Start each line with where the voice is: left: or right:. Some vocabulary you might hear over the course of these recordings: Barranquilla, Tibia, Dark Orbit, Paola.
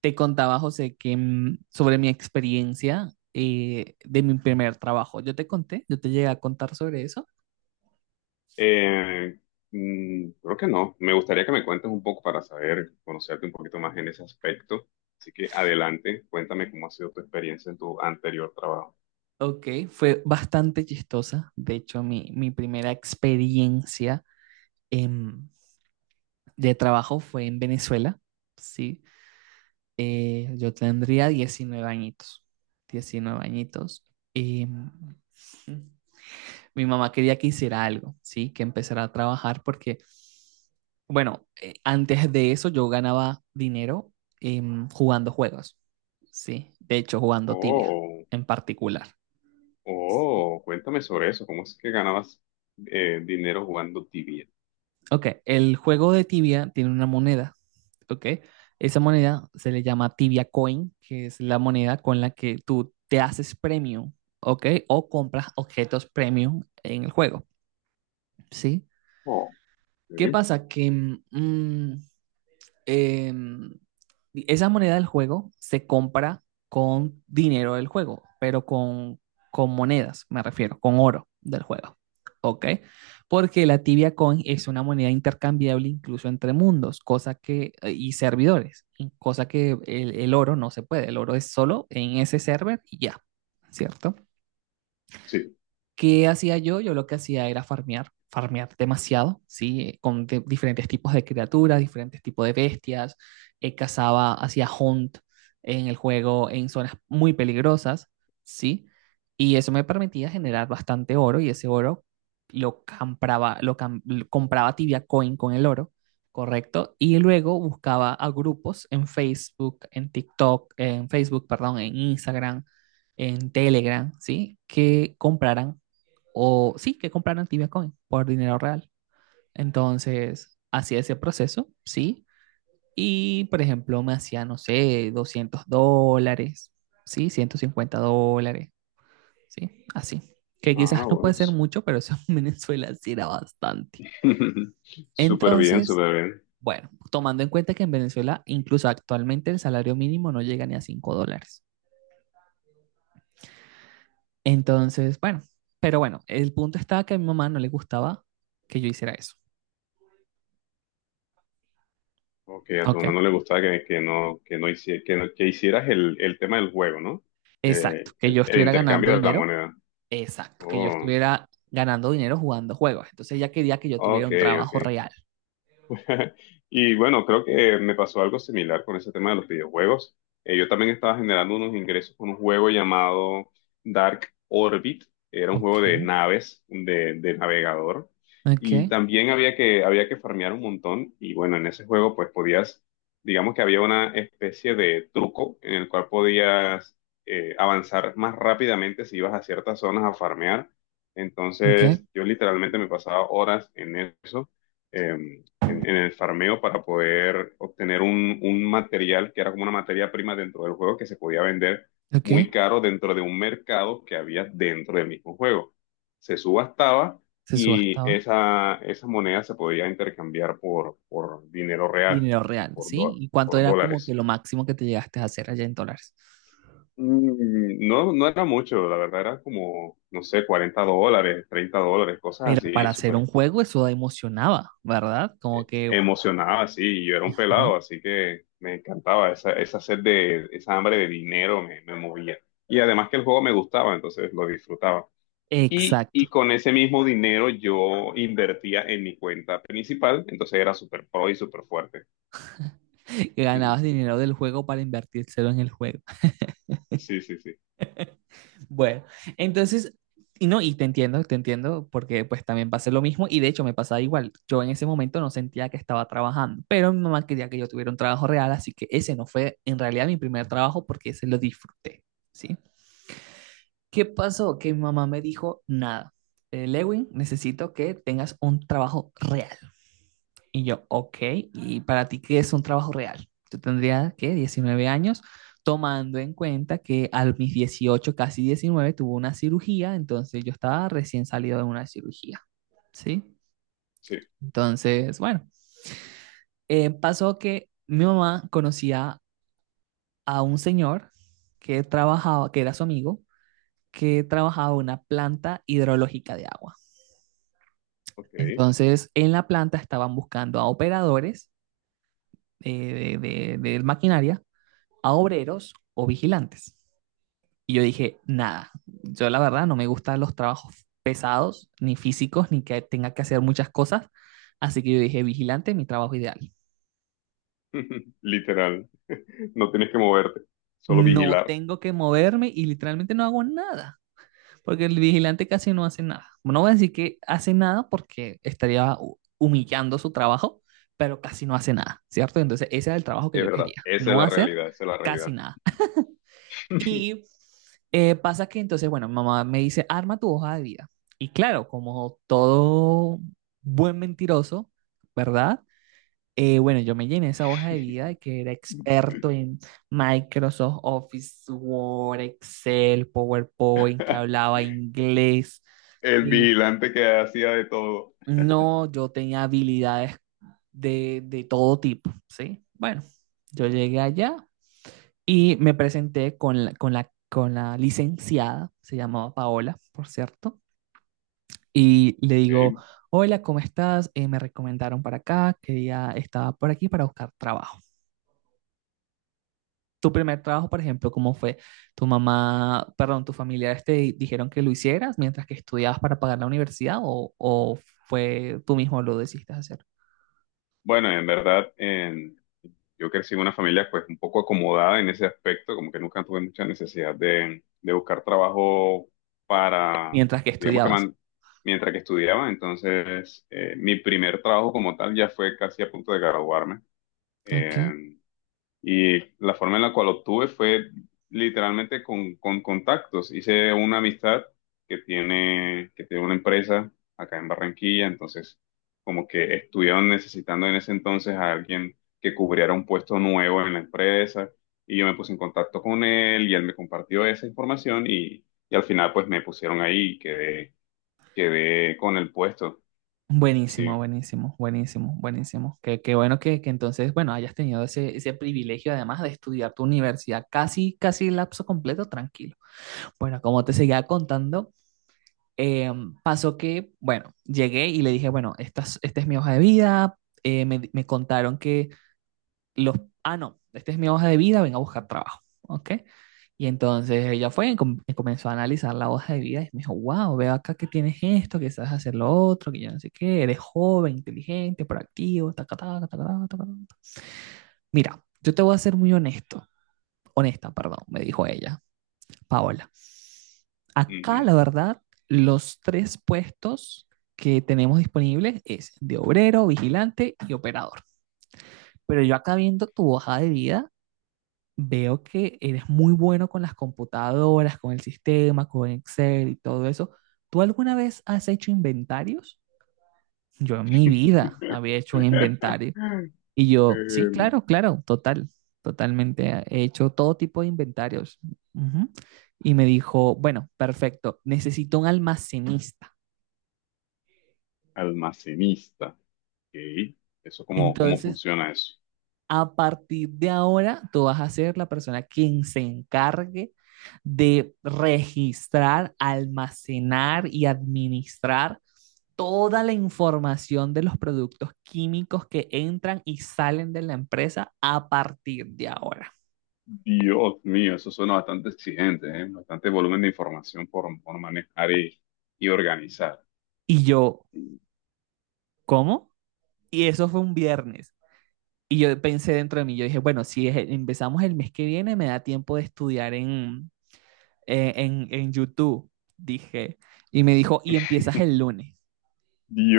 right: Te contaba, José, que sobre mi experiencia de mi primer trabajo. Yo te llegué a contar sobre eso.
left: Eh, Creo que no. Me gustaría que me cuentes un poco para saber, conocerte un poquito más en ese aspecto. Así que adelante, cuéntame cómo ha sido tu experiencia en tu anterior trabajo.
right: Ok, fue bastante chistosa. De hecho, mi primera experiencia em, de trabajo fue en Venezuela. Sí. Yo tendría 19 añitos. 19 añitos. Em, Mi mamá quería que hiciera algo, ¿sí? Que empezara a trabajar porque, bueno, antes de eso yo ganaba dinero, jugando juegos, ¿sí? De hecho, jugando tibia
left: Oh,
right: en particular.
left: oh, cuéntame sobre eso. ¿Cómo es que ganabas dinero jugando tibia?
right: Ok, el juego de tibia tiene una moneda, ¿ok? Esa moneda se le llama tibia coin, que es la moneda con la que tú te haces premium, ¿ok? O compras objetos premium en el juego, ¿sí?
left: Oh,
right: ¿Qué
left: sí.
right: pasa? Mm, eh, Esa moneda del juego se compra con dinero del juego, pero con monedas, me refiero, con oro del juego. ¿Ok? Porque la Tibia Coin es una moneda intercambiable incluso entre mundos, cosa que, y servidores, cosa que el oro no se puede. El oro es solo en ese server y ya, ¿cierto?
left: Sí.
right: ¿Qué hacía yo? Yo lo que hacía era farmear, farmear demasiado, ¿sí? Con diferentes tipos de criaturas, diferentes tipos de bestias. Cazaba, hacía hunt en el juego en zonas muy peligrosas, ¿sí? Y eso me permitía generar bastante oro y ese oro lo compraba Tibia Coin con el oro, ¿correcto? Y luego buscaba a grupos en Facebook, en TikTok, en Facebook, perdón, en Instagram, en Telegram, ¿sí? Que compraran o sí, que compraron Tibia Coin por dinero real. Entonces, hacía ese proceso, sí, y por ejemplo, me hacía, no sé, $200, sí, $150, sí, así. Que
left: Ah,
right: quizás no
left: bueno.
right: puede ser mucho, pero eso en Venezuela sí era bastante.
left: Súper bien,
right: Entonces,
left: súper bien.
right: bueno, tomando en cuenta que en Venezuela, incluso actualmente, el salario mínimo no llega ni a $5. Entonces, bueno, pero bueno, el punto estaba que a mi mamá no le gustaba que yo hiciera eso,
left: Ok, a tu
right: ¿ok?
left: mamá no le gustaba que no, hici- que no- que hicieras el tema del juego, ¿no?
right: Exacto, que
left: El,
right: yo
left: el
right: estuviera ganando
left: intercambio de la
right: dinero.
left: moneda.
right: Exacto, que yo
left: Oh.
right: estuviera ganando dinero jugando juegos. Entonces ella quería que yo tuviera
left: Ok,
right: un
left: ok.
right: trabajo real.
left: Y bueno, creo que me pasó algo similar con ese tema de los videojuegos. Yo también estaba generando unos ingresos con un juego llamado Dark Orbit. Era un juego
right: Ok,
left: de naves, de navegador.
right: ok,
left: Y también había que farmear un montón. Y bueno, en ese juego pues digamos que había una especie de truco en el cual podías avanzar más rápidamente si ibas a ciertas zonas a farmear.
right: ok,
left: Entonces yo literalmente me pasaba horas en eso. Em, en el farmeo para poder obtener un material que era como una materia prima dentro del juego que se podía vender
right: ok.
left: muy caro dentro de un mercado que había dentro del mismo juego. Se subastaba
right: Se
left: y
right: subastaba.
left: esa moneda se podía intercambiar por dinero real,
right: Dinero real, ¿sí? ¿Y cuánto
left: por
right: era como que
left: dólares.
right: lo máximo que te llegaste a hacer allá en dólares?
left: No, no era mucho, la verdad era como, no sé, $40, $30, cosas
right: Pero
left: así,
right: para hacer un
left: súper
right: juego eso emocionaba, ¿verdad? Como que...
left: emocionaba así, y yo era un
right: Ajá.
left: pelado, así que me encantaba esa sed de, esa hambre de dinero me movía. Y además que el juego me gustaba, entonces lo disfrutaba. Y
right: Exacto.
left: con ese mismo dinero yo invertía en mi cuenta principal, entonces era súper pro y súper fuerte.
right: Que
left: Ujú.
right: ganabas dinero del juego para invertírselo en el juego.
left: Sí, sí, sí,
right: Bueno, entonces, y no, y te entiendo, porque pues también pasé lo mismo y de hecho me pasaba igual. Yo en ese momento no sentía que estaba trabajando, pero mi mamá quería que yo tuviera un trabajo real, así que ese no fue en realidad mi primer trabajo porque ese lo disfruté, ¿sí? ¿Qué pasó? Que mi mamá me dijo, nada, Lewin, necesito que tengas un trabajo real. Y yo, ok, ¿y para ti qué es un trabajo real? Yo tendría, ¿qué? 19 años, tomando en cuenta que a mis 18 casi 19 tuvo una cirugía, entonces yo estaba recién salido de una cirugía, ¿sí?
left: sí,
right: Entonces, bueno, pasó que mi mamá conocía a un señor que trabajaba, que era su amigo, que trabajaba en una planta hidrológica de agua.
left: ok.
right: Entonces, en la planta estaban buscando a operadores, de maquinaria, a obreros o vigilantes. Y yo dije, nada, yo la verdad no me gustan los trabajos pesados, ni físicos, ni que tenga que hacer muchas cosas. Así que yo dije, vigilante, mi trabajo ideal.
left: Literal, no tienes que moverte, solo
right: No
left: vigilar.
right: tengo que moverme y literalmente no hago nada, porque el vigilante casi no hace nada. No voy a decir que hace nada porque estaría humillando su trabajo, pero casi no hace nada, ¿cierto? Entonces ese era el trabajo que
left: Es
right: yo
left: verdad,
right: quería,
left: esa es
right: no
left: la
right: hacer
left: realidad, esa es la
right: casi
left: realidad.
right: nada. Y pasa que entonces, bueno, mi mamá me dice, arma tu hoja de vida. Y claro, como todo buen mentiroso, ¿verdad? Bueno, yo me llené esa hoja de vida de que era experto en Microsoft Office, Word, Excel, PowerPoint, que hablaba inglés,
left: El
right: que
left: vigilante que hacía de todo.
right: no, yo tenía habilidades de todo tipo, ¿sí? Bueno, yo llegué allá y me presenté con la licenciada, se llamaba Paola, por cierto, y le digo,
left: Ok,
right: hola, ¿cómo estás? Me recomendaron para acá, quería, estaba por aquí para buscar trabajo. Tu primer trabajo, por ejemplo, ¿cómo fue? ¿Tu mamá, perdón, tus familiares te dijeron que lo hicieras mientras que estudiabas para pagar la universidad, o fue tú mismo lo decidiste hacer
left: bueno, en verdad, yo crecí en una familia pues un poco acomodada en ese aspecto, como que nunca tuve mucha necesidad de buscar trabajo para,
right: mientras que
left: digamos que
right: estudiabas?
left: man- mientras que estudiaba, entonces mi primer trabajo como tal ya fue casi a punto de graduarme.
right: Ok.
left: eh, y la forma en la cual obtuve fue literalmente con contactos. Hice una amistad que tiene una empresa acá en Barranquilla, entonces como que estuvieron necesitando en ese entonces a alguien que cubriera un puesto nuevo en la empresa y yo me puse en contacto con él y él me compartió esa información y al final pues me pusieron ahí y quedé con el puesto.
right: Buenísimo,
left: Sí.
right: buenísimo, buenísimo, buenísimo. Qué bueno que entonces, bueno, hayas tenido ese privilegio además de estudiar tu universidad casi, casi lapso completo, tranquilo. Bueno, como te seguía contando, eh, pasó que, bueno, llegué y le dije, bueno, esta es, mi hoja de vida. Me contaron que los, ah, no, esta es mi hoja de vida, ven a buscar trabajo, ¿ok? Y entonces ella fue y y comenzó a analizar la hoja de vida y me dijo, wow, veo acá que tienes esto, que sabes hacer lo otro, que yo no sé qué, eres joven, inteligente, proactivo, taca, taca, taca, taca, taca, taca". Mira, yo te voy a ser muy honesto, honesta, perdón, me dijo ella, Paola. Acá,
left: Ujú.
right: la verdad, los tres puestos que tenemos disponibles es de obrero, vigilante y operador. Pero yo acá viendo tu hoja de vida, veo que eres muy bueno con las computadoras, con el sistema, con Excel y todo eso. ¿Tú alguna vez has hecho inventarios? Yo en mi vida había hecho un inventario. Y yo, sí,
left: Eh,
right: claro, claro, total, totalmente. He hecho todo tipo de inventarios. Ujú. Y me dijo, bueno, perfecto, necesito un almacenista.
left: Almacenista. Ok. ¿Eso cómo
right: Entonces,
left: funciona eso?
right: a partir de ahora, tú vas a ser la persona quien se encargue de registrar, almacenar y administrar toda la información de los productos químicos que entran y salen de la empresa a partir de ahora.
left: Dios mío, eso suena bastante exigente, ¿eh? Bastante volumen de información por manejar y organizar.
right: Y yo,
left: Mm.
right: ¿cómo? Y eso fue un viernes. Y yo pensé dentro de mí, yo dije, bueno, si empezamos el mes que viene, me da tiempo de estudiar en YouTube, dije. Y me dijo, y empiezas el lunes.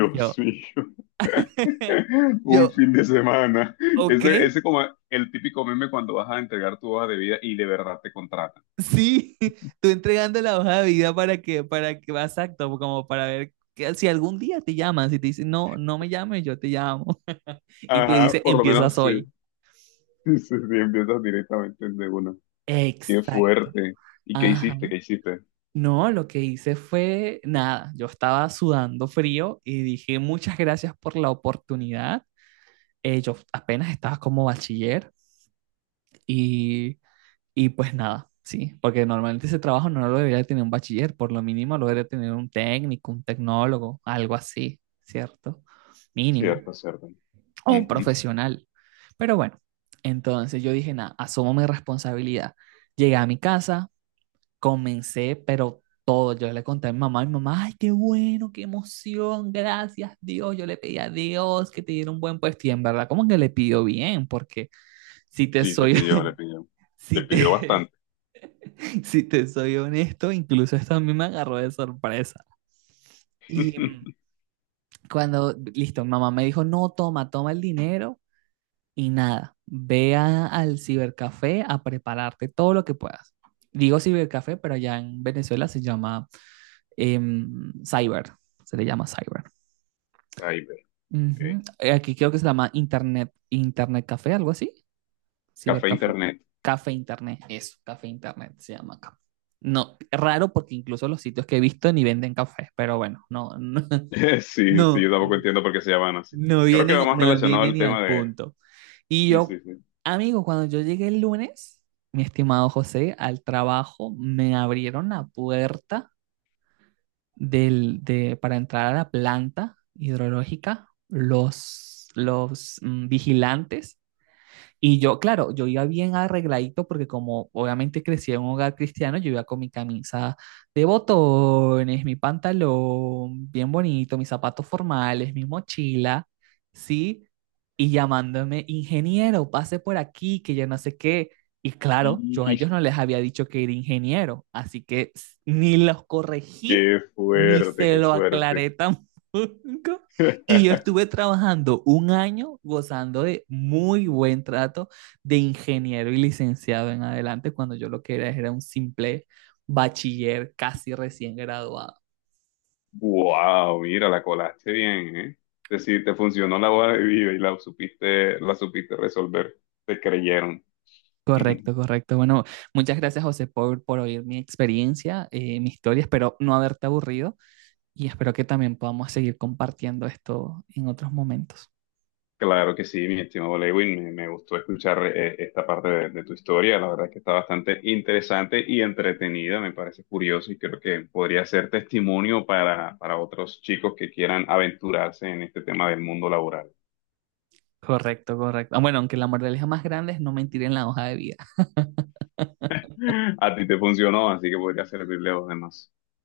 right: Y yo,
left: mío. Un
right: yo,
left: fin de semana.
right: ok,
left: Ese como el típico meme cuando vas a entregar tu hoja de vida y de verdad te contratan.
right: sí, tú entregando la hoja de vida para que, exacto, como para ver que si algún día te llaman, si te dicen, no, no me llames, yo te llamo. Y te
left: Ajá,
right: dice,
left: por lo
right: empiezas
left: menos sí.
right: hoy.
left: Sí, sí, sí, empiezas directamente de uno. Qué
right: Exacto.
left: fuerte. ¿Y qué
right: Ajá.
left: hiciste? ¿Qué hiciste?
right: No, lo que hice fue nada. Yo estaba sudando frío y dije muchas gracias por la oportunidad. Yo apenas estaba como bachiller y Y pues nada, sí, porque normalmente ese trabajo no lo debería tener un bachiller, por lo mínimo lo debería tener un técnico, un tecnólogo, algo así, ¿cierto? Mínimo,
left: Cierto, cierto.
right: o un
left: Ujú.
right: profesional. Pero bueno, entonces yo dije, nada, asumo mi responsabilidad. Llegué a mi casa, comencé, pero todo, yo le conté a mi mamá, ay, qué bueno, qué emoción, gracias Dios, yo le pedí a Dios que te diera un buen puesto y en verdad como que le pidió bien, porque si te
left: Sí, le
right: soy,
left: pidió, le pidió.
right: si
left: Le pidió
right: te,
left: bastante.
right: si te soy honesto, incluso esto a mí me agarró de sorpresa. Y cuando, listo, mamá me dijo, no, toma, toma el dinero y nada, al cibercafé a prepararte todo lo que puedas. Digo cibercafé, pero allá en Venezuela se llama cyber, se le llama cyber.
left: Cyber, ok.
right: Ujú. Aquí creo que se llama internet, internet café, algo así.
left: Café
right: Cibercafé.
left: Internet.
right: Café Internet, eso, Café Internet se llama acá. No, raro porque incluso los sitios que he visto ni venden cafés, pero bueno, no,
left: Sí, sí,
right: no, no,
left: yo tampoco entiendo por qué se llaman así.
right: no
left: Creo que va
right: vienen,
left: más
right: no
left: relacionado
right: vienen
left: al
right: ni
left: tema
right: al
left: de...
right: punto. Y
left: Sí, sí,
right: yo, amigo, cuando yo llegué el lunes, mi estimado José, al trabajo me abrieron la puerta para entrar a la planta hidrológica los vigilantes, y yo, claro, yo iba bien arregladito porque como obviamente crecí en un hogar cristiano, yo iba con mi camisa de botones, mi pantalón bien bonito, mis zapatos formales, mi mochila, ¿sí? Y llamándome, ingeniero, pase por aquí, que yo no sé qué. Y claro, yo a
left: sí.
right: ellos no les había dicho que era ingeniero, así que ni los corregí,
left: Qué
right: ni
left: fuerte,
right: se
left: qué
right: lo
left: fuerte.
right: aclaré tampoco. Y yo estuve trabajando un año gozando de muy buen trato de ingeniero y licenciado en adelante, cuando yo lo que era era un simple bachiller casi recién graduado.
left: Wow, mira, la colaste bien, ¿eh? Es decir, te funcionó la boda de vida y la supiste resolver. Te creyeron.
right: Correcto, correcto. Bueno, muchas gracias José por oír mi experiencia, mi historia. Espero no haberte aburrido y espero que también podamos seguir compartiendo esto en otros momentos.
left: Claro que sí, mi estimado Lewin, me gustó escuchar esta parte de tu historia. La verdad que está bastante interesante y entretenida, me parece curioso y creo que podría ser testimonio para otros chicos que quieran aventurarse en este tema del mundo laboral.
right: Correcto, correcto. Ah, bueno, aunque la moraleja más grande es no mentir en la hoja de vida.
left: A ti te funcionó, así que podría servirle a los demás.